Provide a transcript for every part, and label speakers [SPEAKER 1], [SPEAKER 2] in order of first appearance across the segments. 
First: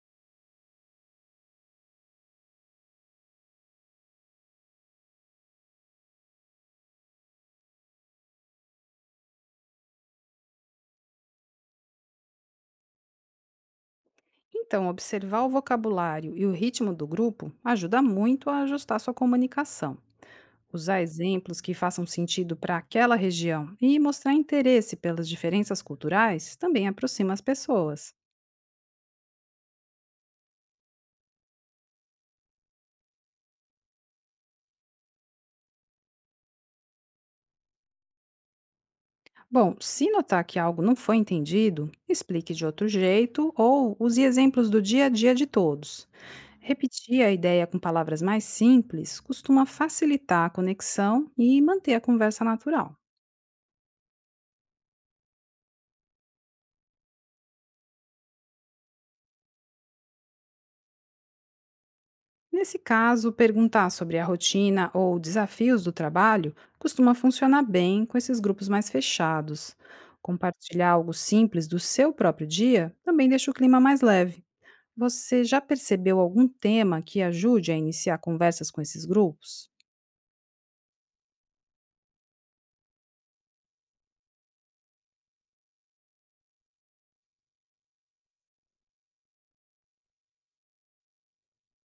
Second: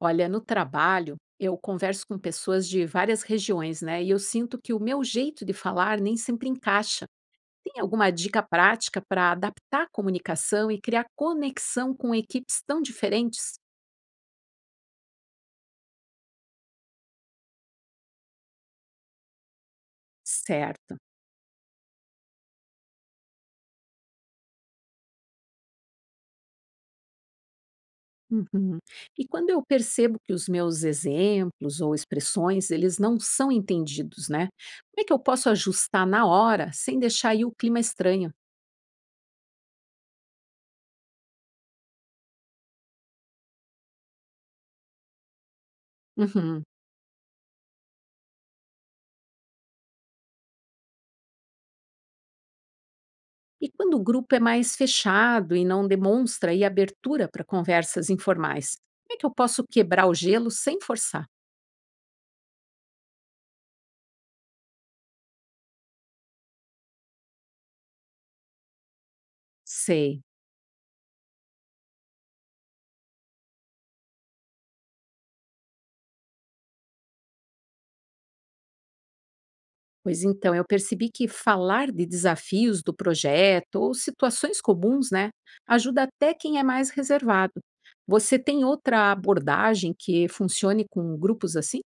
[SPEAKER 1] Olha, no trabalho, eu converso com pessoas de várias regiões, né? E eu sinto que o meu jeito de falar nem sempre encaixa. Tem alguma dica prática para adaptar a comunicação e criar conexão com equipes tão diferentes?
[SPEAKER 2] Então, observar o vocabulário e o ritmo do grupo ajuda muito a ajustar sua comunicação.
[SPEAKER 1] Certo.
[SPEAKER 2] Usar exemplos que façam sentido para aquela região e mostrar interesse pelas diferenças culturais também aproxima as pessoas.
[SPEAKER 1] Uhum. E quando eu percebo que os meus exemplos ou expressões, eles não são entendidos, né? Como é que eu posso ajustar na hora sem deixar aí o clima estranho?
[SPEAKER 2] Bom, se notar que algo não foi entendido, explique de outro jeito ou use exemplos do dia a dia de todos.
[SPEAKER 1] Uhum.
[SPEAKER 2] Repetir a ideia com palavras mais simples costuma facilitar a conexão e manter a conversa natural.
[SPEAKER 1] E quando o grupo é mais fechado e não demonstra aí abertura para conversas informais, como é que eu posso quebrar o gelo sem forçar?
[SPEAKER 2] Nesse caso, perguntar sobre a rotina ou desafios do trabalho costuma funcionar bem com esses grupos mais fechados.
[SPEAKER 1] Sei.
[SPEAKER 2] Compartilhar algo simples do seu próprio dia também deixa o clima mais leve. Você já percebeu algum tema que ajude a iniciar conversas com esses grupos?
[SPEAKER 1] Pois então, eu percebi que falar de desafios do projeto ou situações comuns, né, ajuda até quem é mais reservado. Você tem outra abordagem que funcione com grupos assim?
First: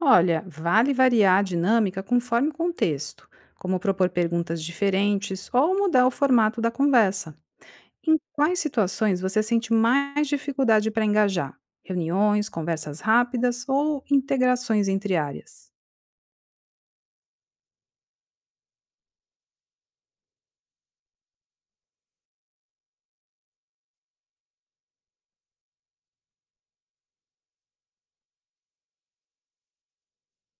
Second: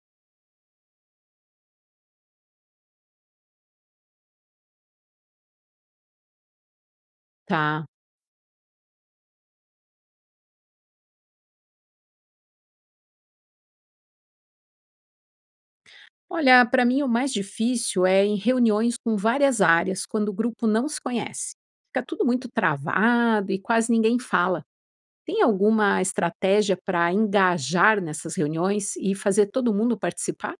[SPEAKER 2] Olha, vale variar a dinâmica conforme o contexto, como propor perguntas diferentes ou mudar o formato da conversa.
[SPEAKER 1] Tá.
[SPEAKER 2] Em quais situações você sente mais dificuldade para engajar? Reuniões, conversas rápidas ou integrações entre áreas?
[SPEAKER 1] Olha, para mim o mais difícil é em reuniões com várias áreas, quando o grupo não se conhece. Fica tudo muito travado e quase ninguém fala. Tem alguma estratégia para engajar nessas reuniões e fazer todo mundo participar?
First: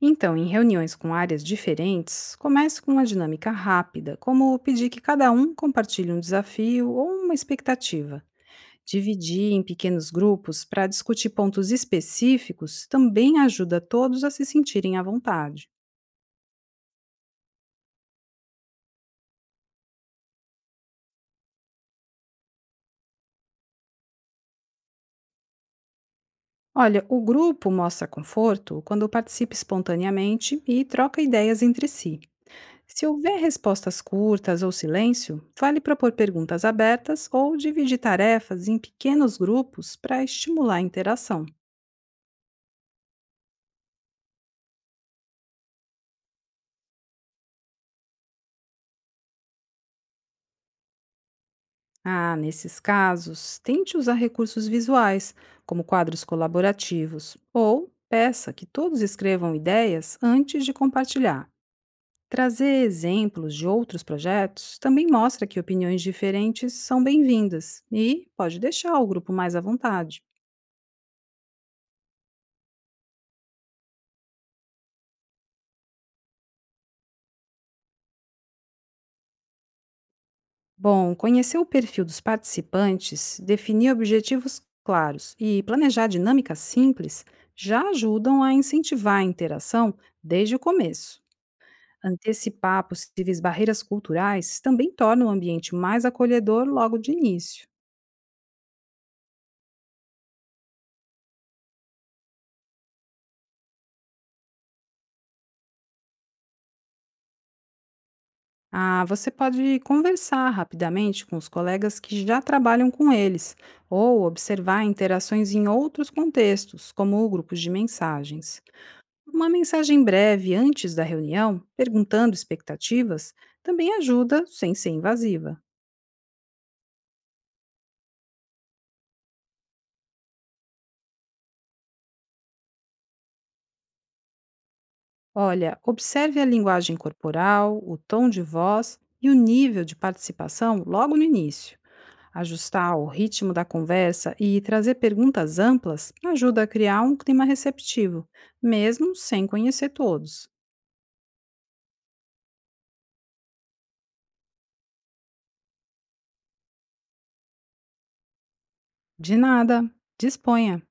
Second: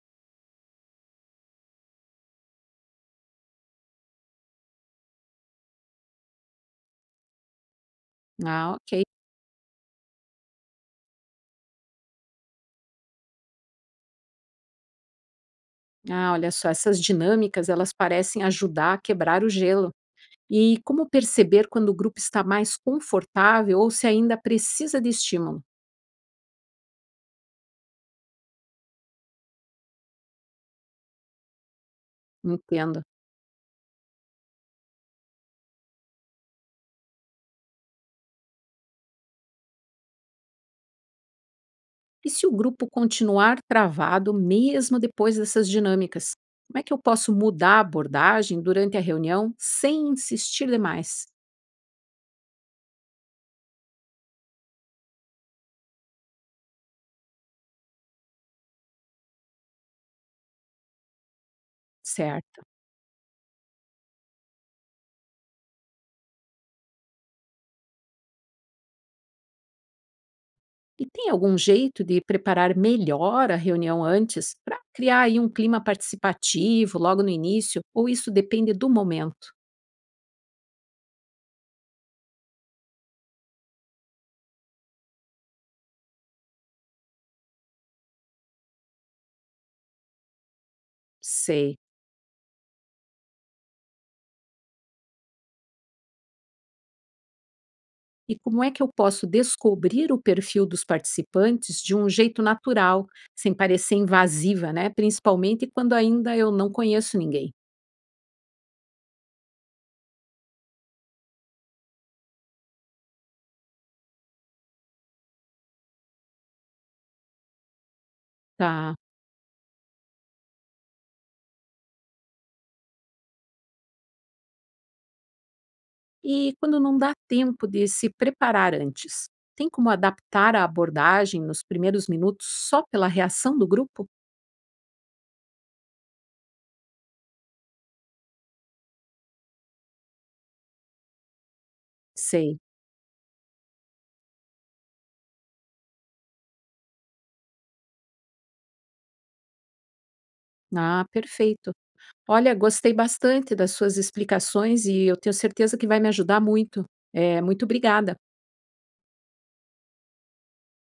[SPEAKER 2] Então, em reuniões com áreas diferentes, comece com uma dinâmica rápida, como pedir que cada um compartilhe um desafio ou uma expectativa.
[SPEAKER 1] Ah, ok.
[SPEAKER 2] Dividir em pequenos grupos para discutir pontos específicos também ajuda todos a se sentirem à vontade.
[SPEAKER 1] Ah, olha só, essas dinâmicas, elas parecem ajudar a quebrar o gelo. E como perceber quando o grupo está mais confortável ou se ainda precisa de estímulo?
[SPEAKER 2] Olha, o grupo mostra conforto quando participa espontaneamente e troca ideias entre si.
[SPEAKER 1] Entendo.
[SPEAKER 2] Se houver respostas curtas ou silêncio, vale propor perguntas abertas ou dividir tarefas em pequenos grupos para estimular a interação.
[SPEAKER 1] E se o grupo continuar travado mesmo depois dessas dinâmicas? Como é que eu posso mudar a abordagem durante a reunião sem insistir demais?
[SPEAKER 2] Ah, nesses casos, tente usar recursos visuais, como quadros colaborativos, ou peça que todos escrevam ideias antes de compartilhar.
[SPEAKER 1] Certo.
[SPEAKER 2] Trazer exemplos de outros projetos também mostra que opiniões diferentes são bem-vindas e pode deixar o grupo mais à vontade.
[SPEAKER 1] E tem algum jeito de preparar melhor a reunião antes para criar aí um clima participativo logo no início, ou isso depende do momento?
[SPEAKER 2] Bom, conhecer o perfil dos participantes, definir objetivos claros e planejar dinâmicas simples já ajudam a incentivar a interação desde o começo.
[SPEAKER 1] Sei.
[SPEAKER 2] Antecipar possíveis barreiras culturais também torna o ambiente mais acolhedor logo de início.
[SPEAKER 1] E como é que eu posso descobrir o perfil dos participantes de um jeito natural, sem parecer invasiva, né? Principalmente quando ainda eu não conheço ninguém.
[SPEAKER 2] Ah, você pode conversar rapidamente com os colegas que já trabalham com eles, ou observar interações em outros contextos, como grupos de mensagens.
[SPEAKER 1] Tá.
[SPEAKER 2] Uma mensagem breve antes da reunião, perguntando expectativas, também ajuda sem ser invasiva.
[SPEAKER 1] E quando não dá tempo de se preparar antes, tem como adaptar a abordagem nos primeiros minutos só pela reação do grupo?
[SPEAKER 2] Olha, observe a linguagem corporal, o tom de voz e o nível de participação logo no início.
[SPEAKER 1] Sei.
[SPEAKER 2] Ajustar o ritmo da conversa e trazer perguntas amplas ajuda a criar um clima receptivo, mesmo sem conhecer todos.
[SPEAKER 1] Ah, perfeito. Olha, gostei bastante das suas explicações e eu tenho certeza que vai me ajudar muito. Muito obrigada.
[SPEAKER 2] De nada, disponha!